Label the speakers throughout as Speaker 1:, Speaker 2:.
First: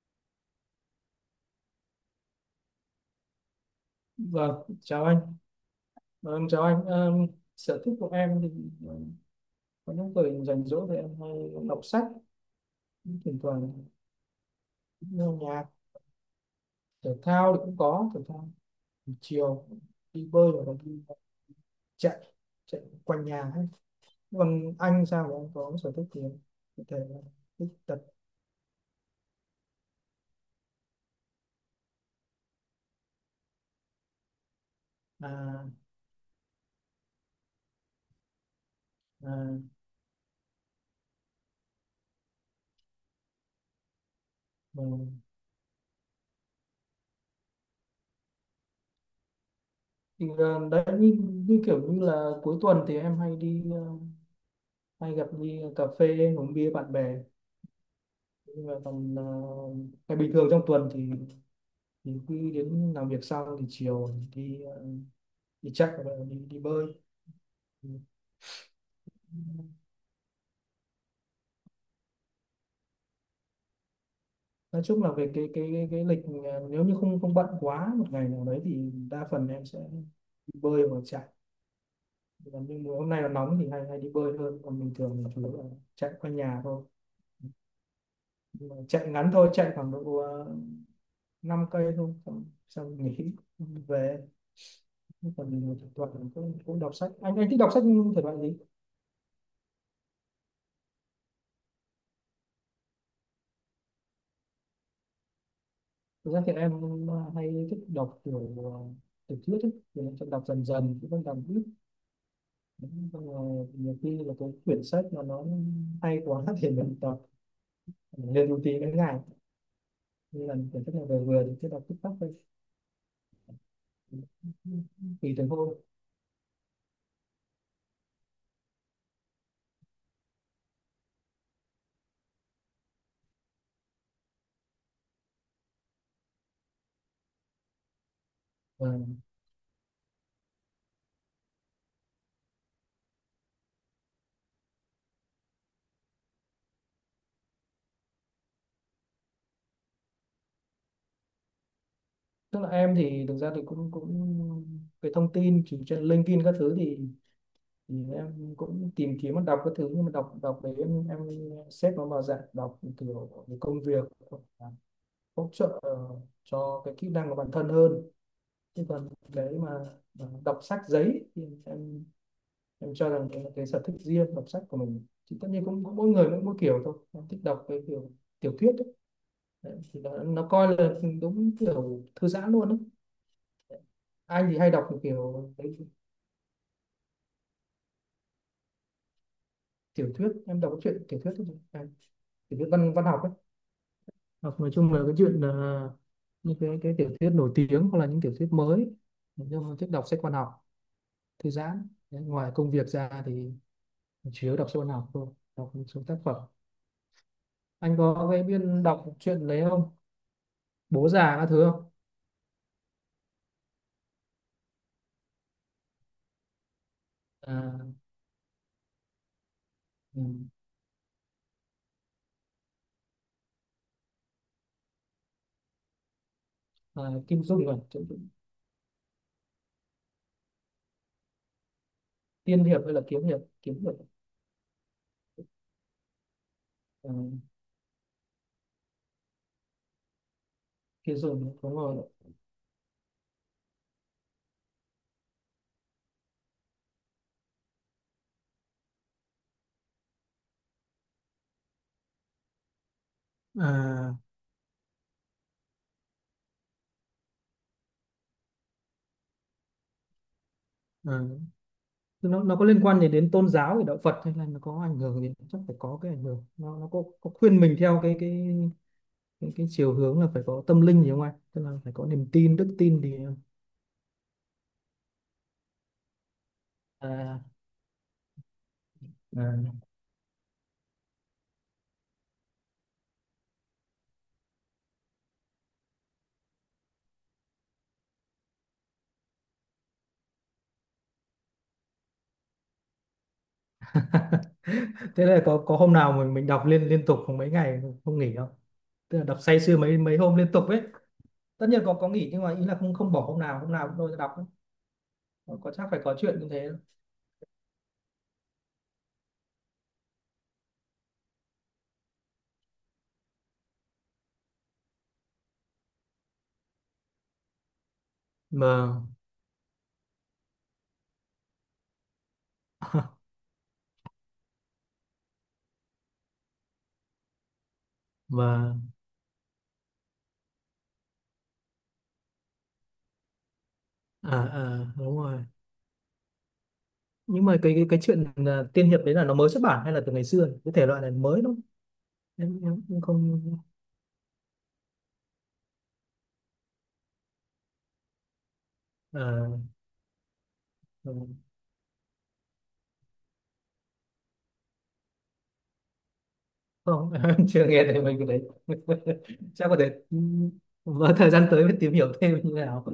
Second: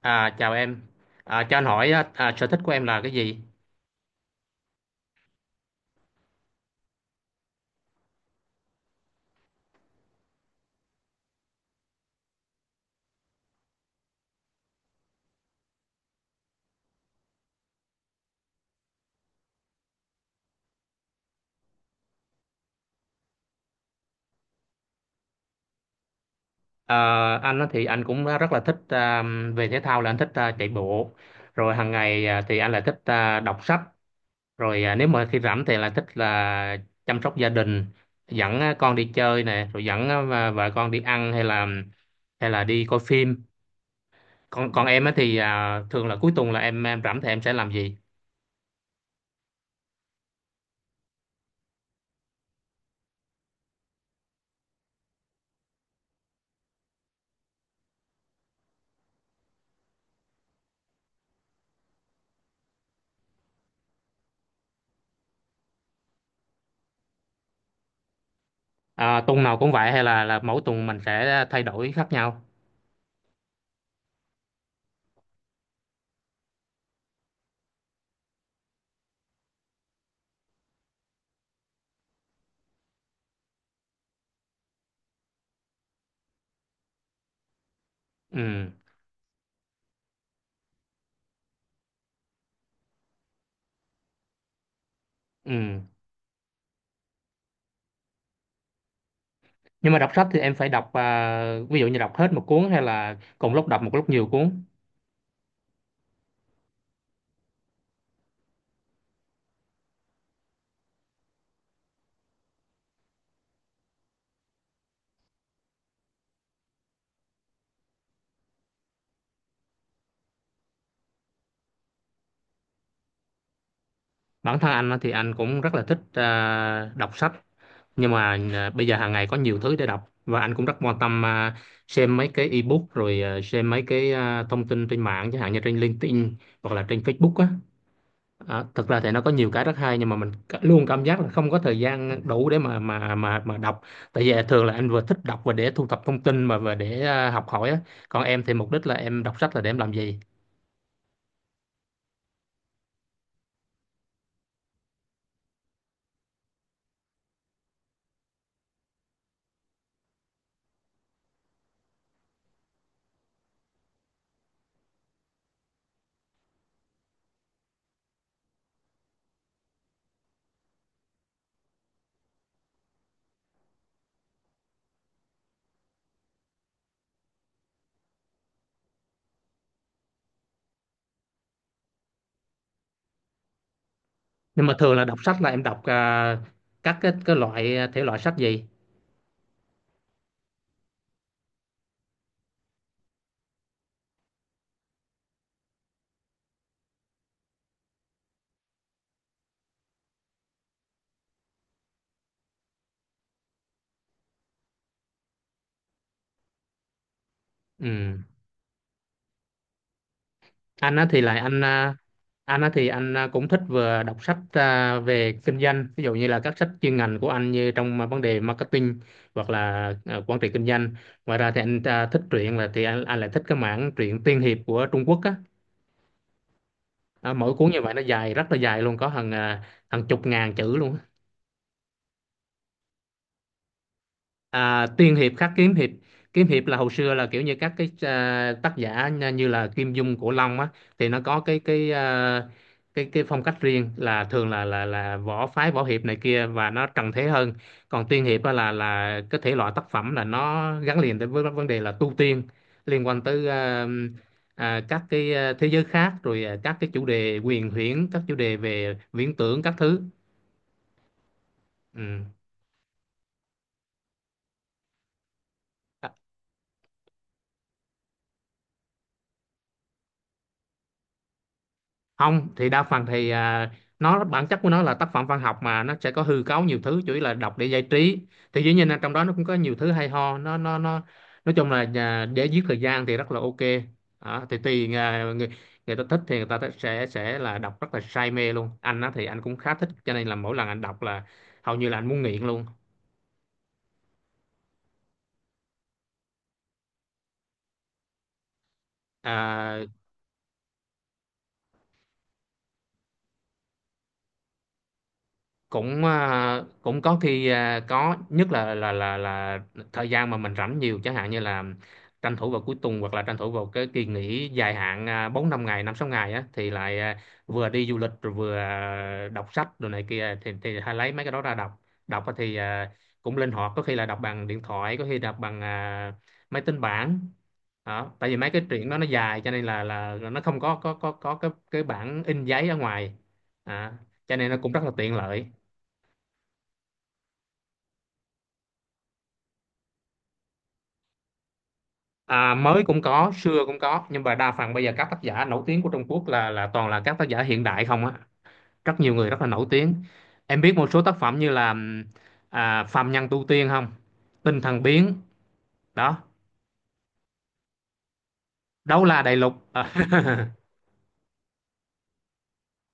Speaker 1: Chào em. Cho anh hỏi á, sở thích của em là cái gì?
Speaker 2: Vâng, chào anh. Vâng, chào anh. Ờ, Sở thích của em thì ờ, có những thời rảnh rỗi thì em hay đọc sách, thỉnh thoảng nghe nhạc, thể thao thì cũng có. Thể thao buổi chiều đi bơi hoặc là đi chạy, chạy quanh nhà hết. Còn anh sao, mà anh có sở thích gì không? Có
Speaker 1: À,
Speaker 2: thể là
Speaker 1: anh á
Speaker 2: thích
Speaker 1: thì
Speaker 2: tập
Speaker 1: anh cũng rất là thích về thể thao là anh thích chạy bộ. Rồi hàng ngày thì anh lại thích đọc sách. Rồi nếu mà khi rảnh
Speaker 2: à,
Speaker 1: thì lại thích là chăm sóc gia đình, dẫn con đi
Speaker 2: à,
Speaker 1: chơi nè, rồi dẫn vợ vợ con đi ăn hay là đi coi phim. Còn
Speaker 2: ừ.
Speaker 1: còn em á thì thường là cuối tuần là em rảnh thì em sẽ làm gì?
Speaker 2: Thì là đấy, như, như kiểu như là cuối tuần thì em hay đi hay gặp, đi cà phê, uống bia bạn bè. Nhưng mà tầm ngày bình thường trong tuần thì cứ đến làm việc xong thì chiều đi đi chạy hoặc là đi đi bơi. Ừ.
Speaker 1: Tuần nào cũng vậy hay là mỗi tuần mình sẽ thay đổi khác nhau?
Speaker 2: Nói chung là về cái lịch, ờ, nếu như không không bận quá một ngày nào đấy thì đa phần em sẽ đi bơi hoặc chạy. Còn nhưng mà hôm nay là nóng thì hay hay đi bơi hơn, còn bình thường thì chủ yếu là chạy quanh nhà thôi. Nhưng
Speaker 1: Ừ.
Speaker 2: mà chạy ngắn thôi, chạy khoảng độ 5 cây thôi, xong, xong nghỉ về. Còn mình
Speaker 1: Ừ.
Speaker 2: thỉnh thoảng cũng cũng đọc sách, anh thích đọc sách thể loại gì?
Speaker 1: Nhưng mà đọc sách thì em phải đọc ví dụ như đọc hết một cuốn hay là cùng lúc đọc một lúc nhiều cuốn.
Speaker 2: Thực ra thì em hay thích đọc kiểu tiểu thuyết ấy. Thì em sẽ đọc dần dần, cũng không đọc ít. Xong rồi nhiều khi là cái quyển sách mà nó hay quá thì mình đọc lên một tí đến ngày, như là quyển sách này vừa vừa thì cứ đọc tích tắc thôi,
Speaker 1: Bản thân anh á, thì anh
Speaker 2: tùy từng
Speaker 1: cũng rất
Speaker 2: hôm.
Speaker 1: là thích đọc sách, nhưng mà bây giờ hàng ngày có nhiều thứ để đọc và anh cũng rất quan tâm, xem mấy cái ebook, rồi xem mấy cái thông tin trên mạng chẳng hạn như trên LinkedIn hoặc là trên Facebook á. Thực
Speaker 2: Và
Speaker 1: ra thì nó có nhiều cái rất hay nhưng mà luôn cảm giác là không có thời gian đủ để mà đọc, tại vì thường là anh vừa thích đọc và để thu thập thông tin mà và để học hỏi á. Còn em thì mục đích là em đọc sách là để em làm gì?
Speaker 2: tức là em thì thực ra thì cũng cũng cái thông tin chỉ trên LinkedIn các thứ thì em cũng tìm kiếm và đọc các thứ. Nhưng mà đọc đọc đấy, em xếp nó vào dạng đọc kiểu về công việc, hỗ trợ cho cái kỹ năng của bản thân hơn. Chứ còn cái mà đọc sách giấy thì em cho rằng đấy là cái sở thích riêng. Đọc sách của mình thì tất nhiên cũng, mỗi người mỗi kiểu, thôi em thích đọc cái kiểu tiểu thuyết ấy. Đấy, thì nó coi là đúng kiểu thư giãn luôn ấy. Anh thì
Speaker 1: Nhưng
Speaker 2: hay
Speaker 1: mà
Speaker 2: đọc
Speaker 1: thường là đọc sách là
Speaker 2: kiểu
Speaker 1: em
Speaker 2: cái
Speaker 1: đọc, các cái loại thể loại sách gì?
Speaker 2: tiểu thuyết, em đọc cái chuyện tiểu thuyết thôi, tiểu thuyết văn văn học ấy, hoặc nói chung là cái chuyện, những cái tiểu thuyết nổi tiếng hoặc là những tiểu thuyết mới. Nói chung thích đọc sách văn học thư giãn. Đấy, ngoài công việc ra thì chủ yếu đọc sách văn học thôi, đọc một số tác phẩm. Anh
Speaker 1: Ừ.
Speaker 2: có cái biên đọc truyện đấy không,
Speaker 1: anh á
Speaker 2: bố
Speaker 1: thì
Speaker 2: già
Speaker 1: lại
Speaker 2: các
Speaker 1: anh
Speaker 2: thứ không?
Speaker 1: à, anh á thì anh cũng thích vừa đọc sách về kinh doanh, ví dụ như là các sách chuyên ngành của anh như
Speaker 2: À,
Speaker 1: trong vấn đề marketing hoặc là
Speaker 2: ừ,
Speaker 1: quản trị kinh doanh. Ngoài ra thì anh thích truyện là thì anh lại thích cái mảng truyện tiên hiệp của Trung Quốc á.
Speaker 2: à, Kim
Speaker 1: Mỗi
Speaker 2: Dung
Speaker 1: cuốn
Speaker 2: rồi
Speaker 1: như vậy nó
Speaker 2: Kim.
Speaker 1: dài rất là dài luôn, có hàng hàng chục ngàn chữ luôn á.
Speaker 2: Tiên hiệp hay là kiếm hiệp, kiếm hiệp.
Speaker 1: Tiên hiệp khắc kiếm hiệp. Kiếm hiệp là hồi
Speaker 2: À,
Speaker 1: xưa là kiểu như các cái tác giả như là Kim Dung, Cổ Long á, thì
Speaker 2: Kim
Speaker 1: nó có
Speaker 2: Dung đúng
Speaker 1: cái
Speaker 2: rồi.
Speaker 1: cái phong cách riêng là thường là là võ phái, võ hiệp này kia và nó trần thế hơn. Còn tiên hiệp á là cái thể loại tác phẩm là nó gắn liền tới với vấn đề là tu tiên, liên quan tới
Speaker 2: À,
Speaker 1: các cái thế giới khác, rồi các cái chủ đề huyền huyễn, các chủ đề về viễn tưởng các thứ.
Speaker 2: à,
Speaker 1: Ừ.
Speaker 2: nó có liên quan gì đến tôn giáo, thì đạo Phật, hay là nó có ảnh hưởng gì? Chắc phải có cái ảnh hưởng, nó có khuyên mình theo cái chiều hướng là phải có tâm linh gì không anh? Tức là phải có niềm
Speaker 1: Không,
Speaker 2: tin,
Speaker 1: thì
Speaker 2: đức
Speaker 1: đa
Speaker 2: tin
Speaker 1: phần
Speaker 2: thì
Speaker 1: thì nó bản chất của nó là tác phẩm văn học mà nó sẽ có hư cấu nhiều thứ, chủ yếu là
Speaker 2: à,
Speaker 1: đọc để giải trí. Thì dĩ nhiên là trong đó nó
Speaker 2: à.
Speaker 1: cũng có nhiều thứ hay ho, nó nói chung là để giết thời gian thì rất là ok. Đó, thì tùy người, người ta thích thì sẽ là đọc rất là say mê luôn. Anh á thì anh cũng khá thích cho nên là mỗi lần anh đọc là hầu như là anh muốn nghiện luôn.
Speaker 2: Thế là có hôm nào mình đọc liên liên tục mấy ngày không nghỉ không? Tức là đọc say sưa
Speaker 1: à,
Speaker 2: mấy mấy hôm liên tục ấy. Tất nhiên có nghỉ, nhưng mà ý là không không bỏ hôm nào, hôm nào cũng lôi ra đọc ấy. Có chắc phải
Speaker 1: Cũng
Speaker 2: có chuyện như thế.
Speaker 1: cũng có khi có, nhất là thời gian mà mình rảnh nhiều, chẳng hạn như là tranh thủ vào cuối tuần hoặc là tranh thủ vào cái kỳ nghỉ dài hạn 4 5 ngày 5 6 ngày á thì lại vừa đi du lịch rồi vừa
Speaker 2: mà
Speaker 1: đọc sách rồi này kia, thì hay lấy mấy cái đó ra đọc. Đọc á thì cũng linh hoạt, có khi là đọc bằng điện thoại, có khi đọc bằng máy tính bảng. Đó, tại vì mấy cái
Speaker 2: mà
Speaker 1: truyện đó nó dài cho nên là nó không có cái bản in giấy ở ngoài. À, cho
Speaker 2: à,
Speaker 1: nên nó cũng rất là
Speaker 2: à
Speaker 1: tiện
Speaker 2: đúng rồi.
Speaker 1: lợi.
Speaker 2: Nhưng mà cái chuyện à, tiên hiệp đấy là nó mới xuất bản hay là từ ngày xưa nhỉ? Cái thể loại này mới đúng không? em
Speaker 1: Mới
Speaker 2: em cũng
Speaker 1: cũng có,
Speaker 2: không.
Speaker 1: xưa cũng có, nhưng mà đa phần bây giờ các tác giả nổi tiếng của Trung Quốc là toàn là các tác giả hiện đại không á, rất nhiều người rất
Speaker 2: À,
Speaker 1: là nổi tiếng. Em biết một số
Speaker 2: ừ,
Speaker 1: tác phẩm như là Phàm Nhân Tu Tiên không? Tinh Thần Biến, đó,
Speaker 2: không. Em chưa nghe thấy mình cái đấy.
Speaker 1: Đấu La Đại Lục.
Speaker 2: Chắc có
Speaker 1: Ờ,
Speaker 2: thể ừ, vào thời gian tới mới tìm hiểu thêm như thế nào.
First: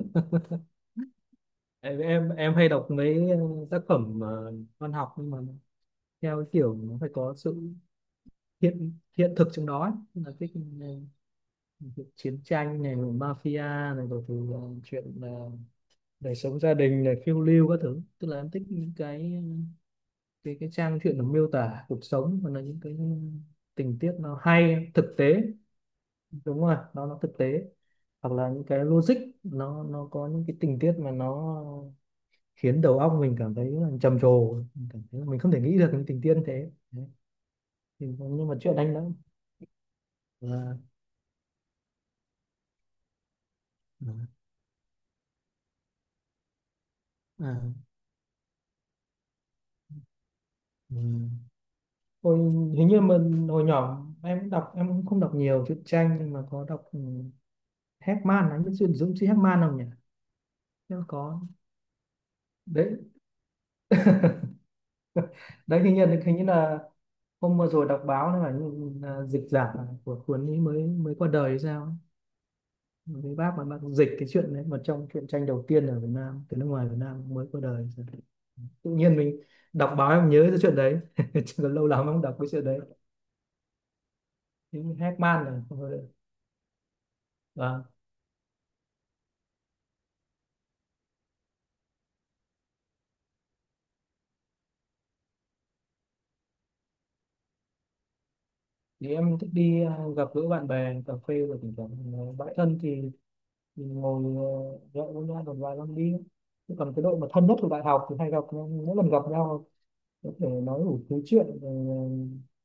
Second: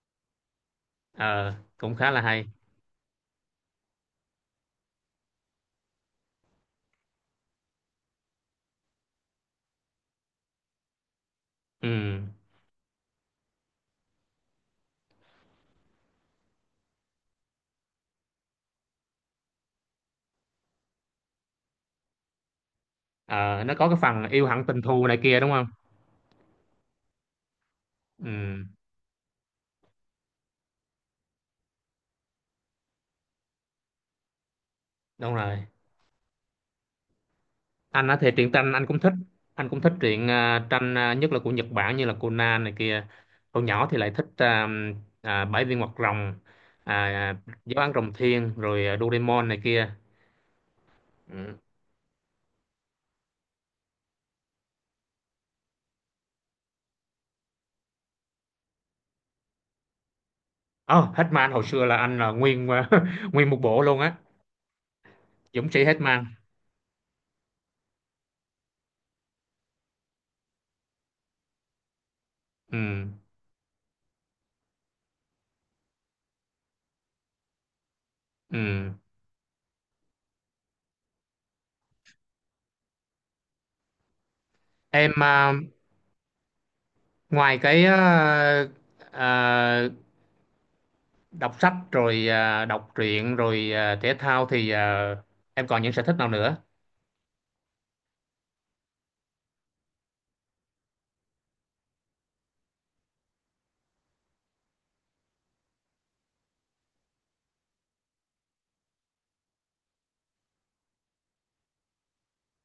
Speaker 1: ờ, cũng
Speaker 2: em
Speaker 1: khá là
Speaker 2: em
Speaker 1: hay.
Speaker 2: em hay đọc mấy tác phẩm văn học, nhưng mà theo cái kiểu nó phải có sự hiện hiện thực trong đó ấy. Tức là cái
Speaker 1: Ừ.
Speaker 2: việc chiến tranh này rồi mafia này rồi thì chuyện đời sống gia đình này, phiêu lưu các thứ. Tức là em thích những cái trang truyện nó miêu tả cuộc sống, và là những cái
Speaker 1: Ờ, nó có cái
Speaker 2: tình tiết
Speaker 1: phần
Speaker 2: nó
Speaker 1: yêu hận tình
Speaker 2: hay,
Speaker 1: thù
Speaker 2: thực
Speaker 1: này
Speaker 2: tế.
Speaker 1: kia đúng không?
Speaker 2: Đúng rồi, nó thực tế. Hoặc là
Speaker 1: Ừ,
Speaker 2: những cái logic, nó có những cái tình tiết mà nó khiến đầu óc mình cảm thấy là trầm trồ, mình cảm thấy là
Speaker 1: đúng
Speaker 2: mình không thể
Speaker 1: rồi.
Speaker 2: nghĩ được những tình tiết như thế. Đấy. Thì,
Speaker 1: Anh á thì
Speaker 2: nhưng
Speaker 1: truyện
Speaker 2: mà
Speaker 1: tranh
Speaker 2: chuyện
Speaker 1: anh
Speaker 2: anh
Speaker 1: cũng
Speaker 2: đã
Speaker 1: thích, anh cũng thích truyện
Speaker 2: là
Speaker 1: tranh, nhất là của Nhật Bản như là Conan này kia. Hồi nhỏ thì lại thích Bảy viên hoạt rồng, à, à,
Speaker 2: à,
Speaker 1: Giáo án rồng thiên, rồi Doraemon này kia.
Speaker 2: ừ.
Speaker 1: Ừ.
Speaker 2: Hồi hình như mình hồi nhỏ em cũng đọc, em cũng không đọc nhiều truyện tranh nhưng mà có đọc, ừ, Heckman, anh biết chuyện Dũng sĩ Heckman không nhỉ, em
Speaker 1: Oh,
Speaker 2: có.
Speaker 1: Hitman hồi xưa là anh là nguyên
Speaker 2: Đấy.
Speaker 1: nguyên một bộ luôn á. Dũng
Speaker 2: Đấy
Speaker 1: sĩ Hitman.
Speaker 2: hình như là hôm vừa rồi đọc báo là, ừ, là dịch giả của cuốn ấy mới mới qua đời hay sao.
Speaker 1: Ừ.
Speaker 2: Với bác mà bác dịch cái chuyện đấy mà trong truyện tranh đầu tiên ở Việt Nam từ nước ngoài Việt Nam mới qua đời.
Speaker 1: Ừ.
Speaker 2: Tự nhiên mình đọc báo em nhớ cái chuyện đấy chứ còn lâu lắm em không đọc cái chuyện đấy, những
Speaker 1: Em
Speaker 2: Hackman này.
Speaker 1: ngoài
Speaker 2: Và
Speaker 1: cái à, đọc sách rồi đọc truyện rồi thể thao thì em còn những sở thích nào nữa?
Speaker 2: thì em thích đi gặp gỡ bạn bè, cà phê, rồi thỉnh thoảng bạn thân thì mình ngồi nhậu với nhau một vài năm đi. Chứ còn cái đội mà thân nhất của đại học thì hay gặp nhau, mỗi lần gặp nhau có thể nói đủ thứ chuyện rồi,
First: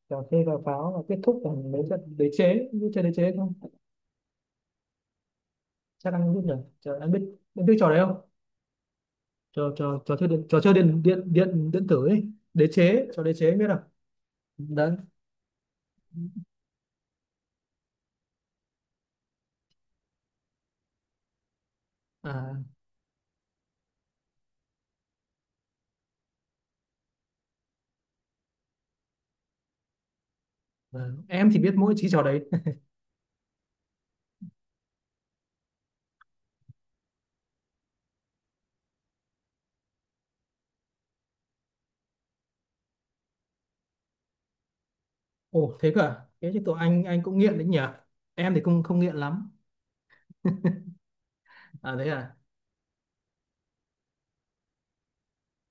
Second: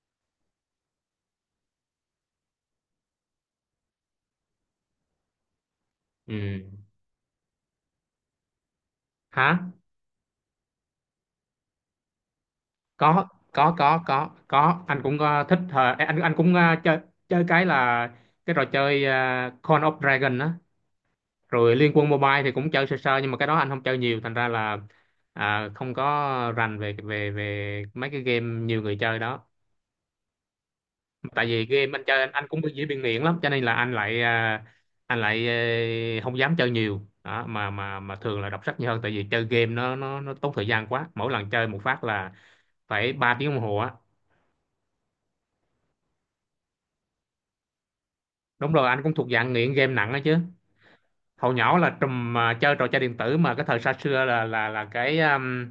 Speaker 2: ờ, cà phê cà pháo và kết thúc bằng mấy trận đế chế, như chơi đế chế không? Chắc anh biết rồi,
Speaker 1: Ừ.
Speaker 2: chờ anh biết. Anh biết trò đấy không,
Speaker 1: Hả?
Speaker 2: trò trò trò chơi điện, trò chơi điện điện tử ấy, đế chế, trò đế chế anh biết không?
Speaker 1: Có,
Speaker 2: Đấy
Speaker 1: anh cũng ờ, thích, ờ, anh cũng ờ, chơi, chơi cái là cái trò chơi ờ, Call of Dragon á, rồi Liên Quân Mobile thì cũng
Speaker 2: à.
Speaker 1: chơi sơ sơ, nhưng mà cái đó anh không chơi nhiều thành ra là không có rành về về về mấy cái game nhiều người chơi đó.
Speaker 2: Vâng.
Speaker 1: Tại
Speaker 2: Em thì
Speaker 1: vì
Speaker 2: biết
Speaker 1: game
Speaker 2: mỗi
Speaker 1: anh
Speaker 2: chỉ
Speaker 1: chơi
Speaker 2: trò đấy.
Speaker 1: anh cũng bị dễ bị nghiện lắm cho nên là anh lại anh lại ờ, không dám chơi nhiều. Đó, mà thường là đọc sách nhiều hơn tại vì chơi game nó tốn thời gian quá, mỗi lần chơi một phát là phải 3 tiếng đồng hồ á.
Speaker 2: Ồ thế cơ à, thế thì tụi anh cũng nghiện đấy nhỉ. Em thì
Speaker 1: Đúng
Speaker 2: cũng
Speaker 1: rồi,
Speaker 2: không
Speaker 1: anh cũng
Speaker 2: nghiện
Speaker 1: thuộc
Speaker 2: lắm.
Speaker 1: dạng nghiện game nặng đó chứ. Hồi nhỏ là
Speaker 2: À thế à.
Speaker 1: trùm chơi trò chơi điện tử mà cái thời xa xưa là cái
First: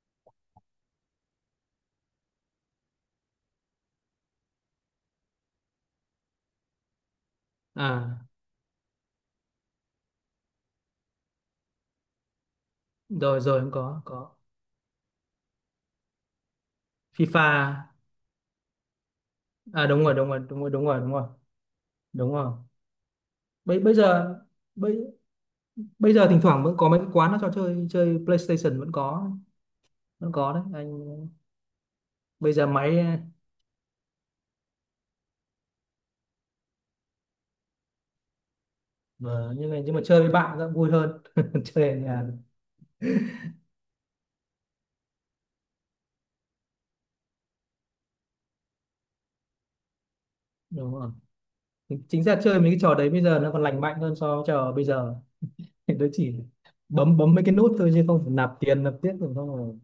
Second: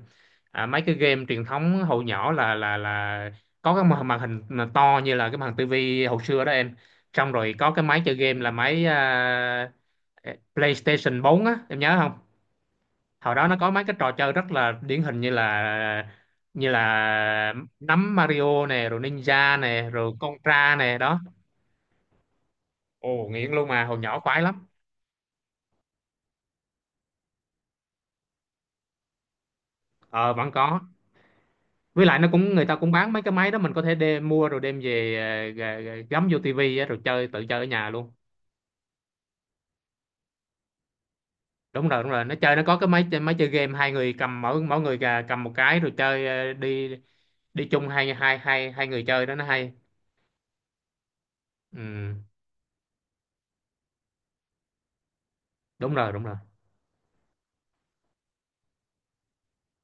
Speaker 1: mấy cái game truyền thống, hồi nhỏ là có cái màn màn hình mà to như là cái màn hình tivi hồi xưa đó em. Xong rồi có cái máy chơi
Speaker 2: À
Speaker 1: game là máy PlayStation 4 á, em nhớ không? Hồi
Speaker 2: rồi
Speaker 1: đó nó
Speaker 2: rồi
Speaker 1: có
Speaker 2: em
Speaker 1: mấy cái trò chơi
Speaker 2: có
Speaker 1: rất là điển hình như
Speaker 2: FIFA.
Speaker 1: là nắm Mario nè, rồi Ninja
Speaker 2: À
Speaker 1: nè,
Speaker 2: đúng
Speaker 1: rồi
Speaker 2: rồi đúng rồi đúng rồi
Speaker 1: Contra
Speaker 2: đúng
Speaker 1: nè
Speaker 2: rồi đúng
Speaker 1: đó.
Speaker 2: rồi Đúng rồi.
Speaker 1: Ồ nghiện luôn,
Speaker 2: bây
Speaker 1: mà
Speaker 2: bây
Speaker 1: hồi nhỏ
Speaker 2: giờ
Speaker 1: khoái lắm.
Speaker 2: bây bây giờ thỉnh thoảng vẫn có mấy cái quán nó cho chơi chơi PlayStation, vẫn có.
Speaker 1: Ờ
Speaker 2: Vẫn
Speaker 1: vẫn
Speaker 2: có đấy
Speaker 1: có,
Speaker 2: anh.
Speaker 1: với lại nó
Speaker 2: Bây
Speaker 1: cũng người
Speaker 2: giờ
Speaker 1: ta cũng
Speaker 2: máy.
Speaker 1: bán mấy cái máy đó, mình có thể đem mua rồi đem về ờ, gắm vô tivi á, rồi chơi tự chơi ở nhà luôn.
Speaker 2: Vâng, nhưng mà chơi với bạn cũng vui hơn
Speaker 1: Đúng
Speaker 2: chơi ở
Speaker 1: rồi, đúng rồi,
Speaker 2: nhà.
Speaker 1: nó chơi nó có cái máy chơi, máy chơi game hai người cầm, mỗi mỗi người cầm một cái rồi chơi ờ, đi đi chung, hai hai hai hai người chơi đó nó hay.
Speaker 2: Đúng rồi.
Speaker 1: Ừ,
Speaker 2: Chính ra chơi mấy cái trò đấy bây giờ nó còn lành mạnh hơn so với trò bây giờ.
Speaker 1: đúng
Speaker 2: Nó
Speaker 1: rồi, đúng
Speaker 2: chỉ
Speaker 1: rồi.
Speaker 2: bấm bấm mấy cái nút thôi, chứ không phải nạp tiền, nạp tiếp rồi, không rồi,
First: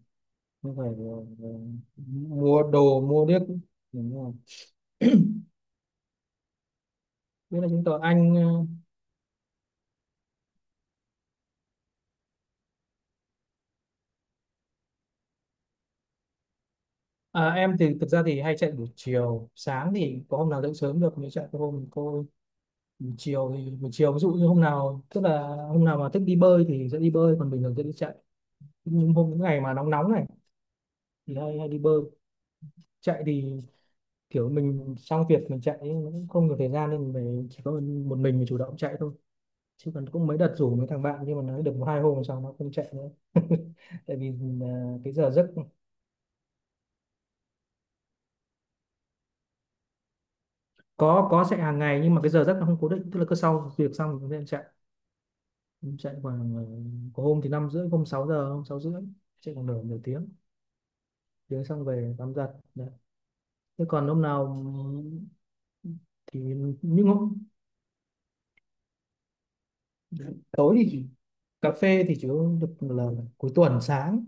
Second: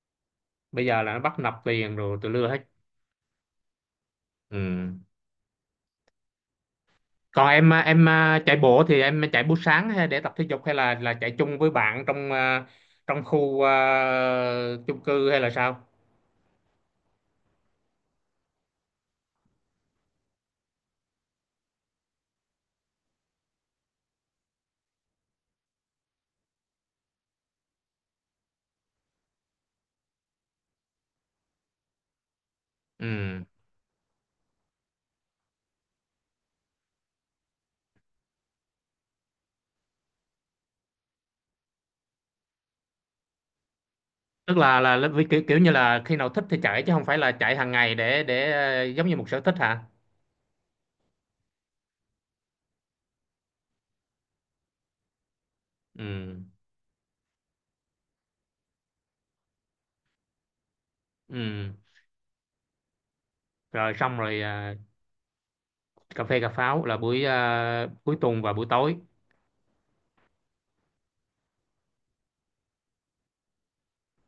Speaker 2: không
Speaker 1: Bây
Speaker 2: phải
Speaker 1: giờ là nó bắt nạp tiền rồi tụi lưa hết.
Speaker 2: mua đồ mua điếc. Đúng rồi.
Speaker 1: Ừ. Còn
Speaker 2: Biết là
Speaker 1: em
Speaker 2: chứng tỏ anh.
Speaker 1: chạy bộ thì em chạy buổi sáng hay để tập thể dục hay là chạy chung với bạn trong trong khu chung cư hay là sao?
Speaker 2: Em thì thực ra thì hay chạy buổi chiều, sáng thì có hôm nào dậy sớm được mới chạy, có hôm cô. Buổi chiều thì buổi chiều ví dụ như hôm nào, tức là hôm nào mà thích đi bơi thì sẽ đi bơi, còn bình thường sẽ đi chạy. Nhưng hôm những ngày mà nóng nóng này thì hay hay đi bơi. Chạy
Speaker 1: Ừ,
Speaker 2: thì kiểu mình xong việc mình chạy ấy, nó cũng không nhiều thời gian nên mình chỉ có một mình chủ động chạy thôi. Chứ còn cũng mấy đợt rủ mấy thằng bạn nhưng mà nó được một hai hôm sau nó không chạy nữa. Tại vì
Speaker 1: tức là
Speaker 2: à, cái
Speaker 1: vì
Speaker 2: giờ
Speaker 1: kiểu
Speaker 2: giấc.
Speaker 1: kiểu như là khi nào thích thì chạy chứ không phải là chạy hàng ngày để ờ, giống như một sở thích hả?
Speaker 2: Có chạy hàng ngày nhưng mà cái giờ giấc nó không cố định, tức là cứ sau việc xong thì chúng ta chạy, chạy
Speaker 1: Ừ.
Speaker 2: khoảng có hôm thì năm rưỡi, hôm 6 giờ, hôm sáu rưỡi, chạy khoảng nửa nửa tiếng, tiếng
Speaker 1: Ừ.
Speaker 2: xong về tắm giặt. Đấy. Thế
Speaker 1: Rồi
Speaker 2: còn
Speaker 1: xong
Speaker 2: hôm
Speaker 1: rồi
Speaker 2: nào
Speaker 1: cà phê
Speaker 2: thì
Speaker 1: cà pháo là
Speaker 2: những
Speaker 1: buổi
Speaker 2: hôm
Speaker 1: cuối tuần và buổi tối.
Speaker 2: tối thì cà phê thì chỉ uống được là cuối tuần sáng.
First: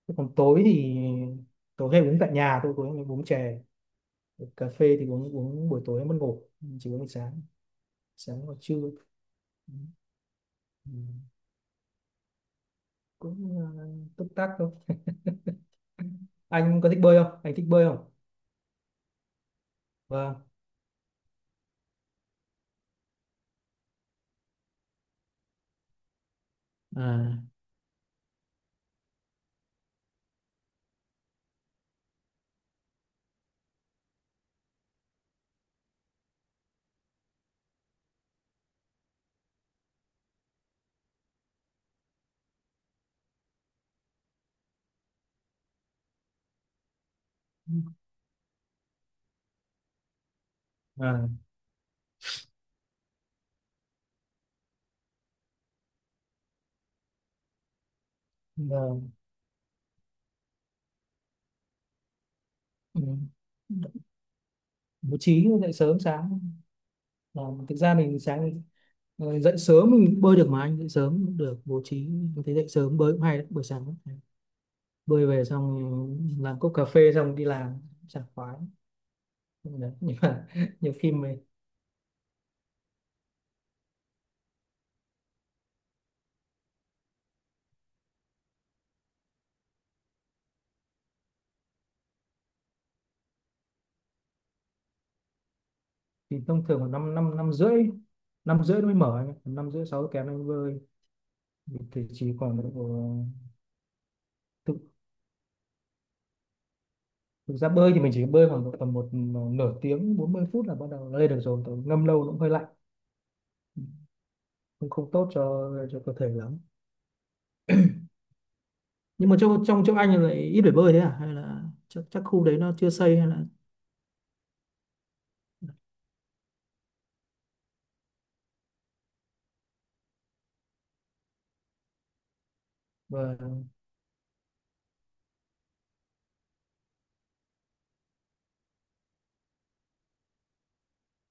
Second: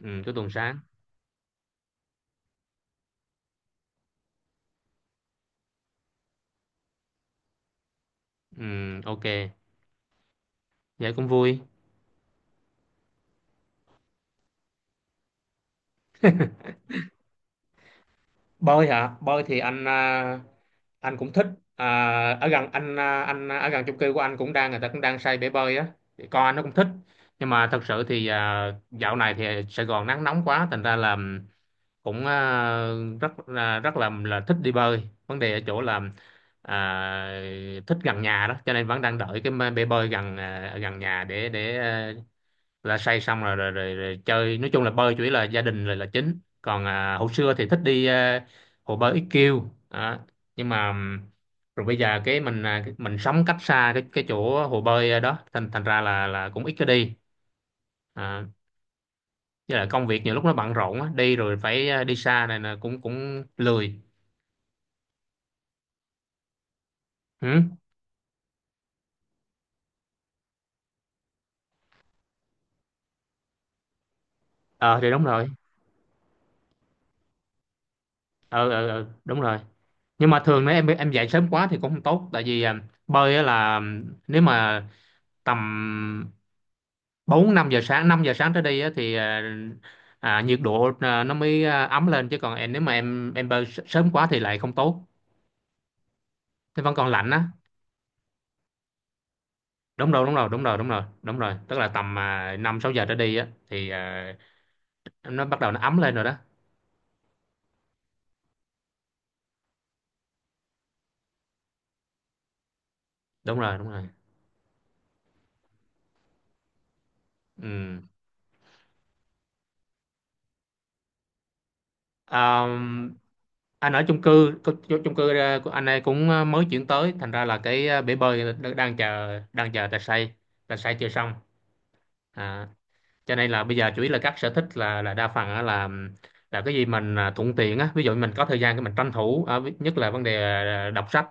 Speaker 1: Ừ,
Speaker 2: Chứ còn
Speaker 1: cuối tuần
Speaker 2: tối
Speaker 1: sáng.
Speaker 2: thì tối hay uống tại nhà thôi, tối hay uống chè. Cà phê thì uống uống buổi tối mất ngủ, chỉ uống buổi sáng, sáng hoặc
Speaker 1: Ừ,
Speaker 2: trưa.
Speaker 1: ok,
Speaker 2: Ừ. Ừ.
Speaker 1: vậy cũng vui.
Speaker 2: Cũng túc tắc thôi. Anh có thích bơi không, anh thích bơi không?
Speaker 1: Bơi hả? Bơi thì anh
Speaker 2: Vâng.
Speaker 1: anh cũng thích, à, ở gần anh, anh ở gần chung cư của anh cũng đang, người ta cũng đang xây bể bơi á. Thì con anh nó cũng thích, nhưng
Speaker 2: À.
Speaker 1: mà thật sự thì dạo này thì Sài Gòn nắng nóng quá thành ra là cũng rất là thích đi bơi. Vấn đề ở chỗ là à, thích gần nhà đó, cho nên vẫn đang đợi cái bể bơi gần gần nhà, để là say, xong rồi rồi, rồi rồi chơi. Nói chung là bơi chủ yếu là gia đình rồi là chính, còn hồi xưa thì thích đi hồ bơi IQ đó. Nhưng mà
Speaker 2: À
Speaker 1: rồi bây giờ cái mình mình sống cách xa cái chỗ hồ bơi đó thành thành ra là cũng ít có đi. à,
Speaker 2: vâng.
Speaker 1: với lại công việc nhiều lúc nó bận rộn á, đi rồi phải đi xa này là cũng
Speaker 2: Ừ.
Speaker 1: cũng lười.
Speaker 2: Bố trí dậy sớm sáng. Ờ,
Speaker 1: Ừ.
Speaker 2: thực ra mình sáng dậy sớm mình bơi được mà, anh dậy sớm cũng được, bố trí mình thấy dậy sớm bơi cũng hay đấy, buổi sáng
Speaker 1: Ờ thì đúng
Speaker 2: bơi về
Speaker 1: rồi.
Speaker 2: xong làm cốc cà phê xong đi làm, sảng khoái.
Speaker 1: Ờ đúng rồi.
Speaker 2: Đấy, nhưng
Speaker 1: Nhưng mà
Speaker 2: mà
Speaker 1: thường nếu
Speaker 2: nhiều
Speaker 1: em
Speaker 2: khi
Speaker 1: dậy
Speaker 2: mình
Speaker 1: sớm quá thì cũng không tốt tại vì bơi á là nếu mà tầm 4 5 giờ sáng, 5 giờ sáng tới đi á thì nhiệt độ nó mới ấm lên, chứ còn em nếu mà em bơi sớm quá thì lại không tốt.
Speaker 2: thì thông thường
Speaker 1: Nó
Speaker 2: khoảng
Speaker 1: vẫn còn
Speaker 2: năm
Speaker 1: lạnh
Speaker 2: năm
Speaker 1: á.
Speaker 2: năm rưỡi, năm rưỡi nó mới mở, năm rưỡi sáu
Speaker 1: Đúng rồi,
Speaker 2: kém nó
Speaker 1: đúng
Speaker 2: mới
Speaker 1: rồi, đúng rồi,
Speaker 2: bơi.
Speaker 1: đúng rồi, đúng rồi. Tức là
Speaker 2: Mình thì
Speaker 1: tầm
Speaker 2: chỉ còn độ,
Speaker 1: 5 6 giờ tới đi á thì
Speaker 2: thực,
Speaker 1: nó bắt đầu nó ấm lên rồi đó.
Speaker 2: thực ra bơi thì mình chỉ bơi khoảng độ tầm một nửa tiếng 40 phút là bắt đầu lên được rồi. Tại ngâm lâu nó cũng hơi lạnh,
Speaker 1: Đúng rồi, đúng rồi.
Speaker 2: cũng không tốt cho cơ thể lắm. Nhưng mà trong trong chỗ anh lại ít phải bơi thế à, hay là chắc, chắc
Speaker 1: Ừ.
Speaker 2: khu đấy nó chưa xây hay là.
Speaker 1: Anh ở chung cư chung cư ờ, của anh ấy cũng ờ, mới chuyển tới thành ra là cái ờ, bể bơi đang chờ, đang chờ tài xay, tài xay chưa xong. à, cho nên là
Speaker 2: Vâng.
Speaker 1: bây giờ chủ yếu là các sở thích là đa phần á là cái gì mình thuận tiện á, ví dụ mình có thời gian thì mình tranh thủ, nhất là vấn đề đọc sách.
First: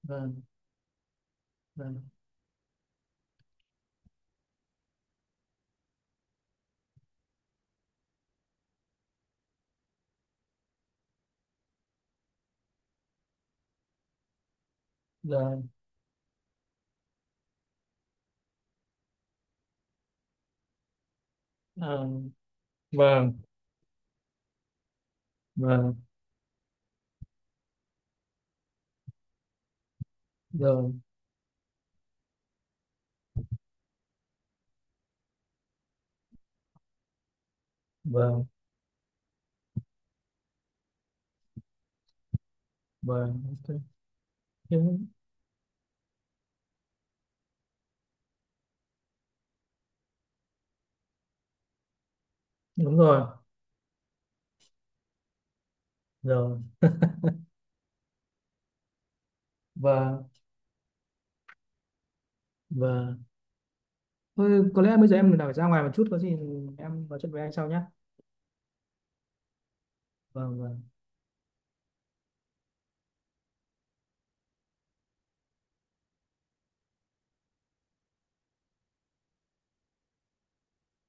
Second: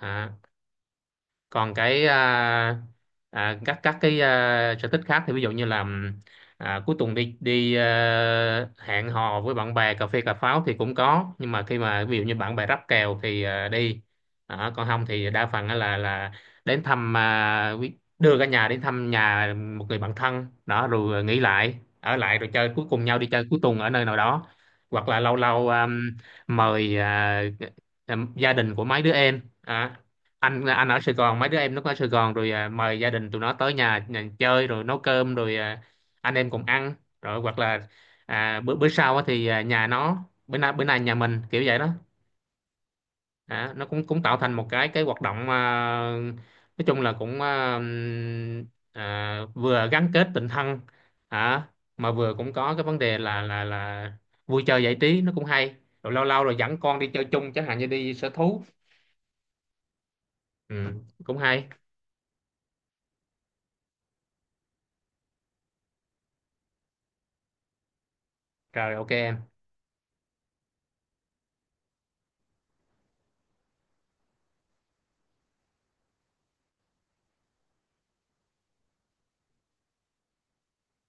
Speaker 1: À,
Speaker 2: vâng
Speaker 1: còn
Speaker 2: vâng
Speaker 1: cái các cái sở thích khác thì ví dụ như là cuối tuần đi đi hẹn hò với bạn bè cà phê cà pháo thì cũng có, nhưng mà khi mà ví dụ như bạn bè ráp kèo thì đi. Đó, còn không thì đa phần
Speaker 2: vâng
Speaker 1: á là đến thăm đưa cả nhà đến thăm nhà một người bạn thân đó, rồi nghỉ lại
Speaker 2: À,
Speaker 1: ở lại rồi chơi cuối cùng nhau, đi
Speaker 2: vâng.
Speaker 1: chơi cuối tuần ở nơi nào đó, hoặc là lâu lâu
Speaker 2: Vâng.
Speaker 1: mời gia đình của mấy đứa em. Đó, anh
Speaker 2: Rồi.
Speaker 1: ở Sài Gòn, mấy đứa em nó ở Sài Gòn, rồi mời gia đình tụi nó tới nhà chơi, rồi nấu cơm rồi anh em cùng ăn, rồi hoặc là
Speaker 2: Vâng.
Speaker 1: bữa bữa sau á thì nhà nó, bữa nay nhà mình, kiểu vậy đó.
Speaker 2: Vâng. Ok.
Speaker 1: Nó cũng cũng tạo thành một cái
Speaker 2: Đúng,
Speaker 1: hoạt động nói chung là cũng vừa gắn kết tình thân hả, mà vừa cũng có cái vấn
Speaker 2: đúng
Speaker 1: đề
Speaker 2: rồi.
Speaker 1: là vui chơi giải trí, nó cũng hay. Rồi lâu lâu rồi
Speaker 2: Rồi.
Speaker 1: dẫn con đi chơi chung chẳng hạn như đi sở thú,
Speaker 2: Và.
Speaker 1: ừ, cũng hay.
Speaker 2: Và thôi có lẽ bây giờ em phải ra ngoài một chút, có gì em nói chuyện với anh sau nhé.
Speaker 1: Rồi ok em.
Speaker 2: Vâng, vâng.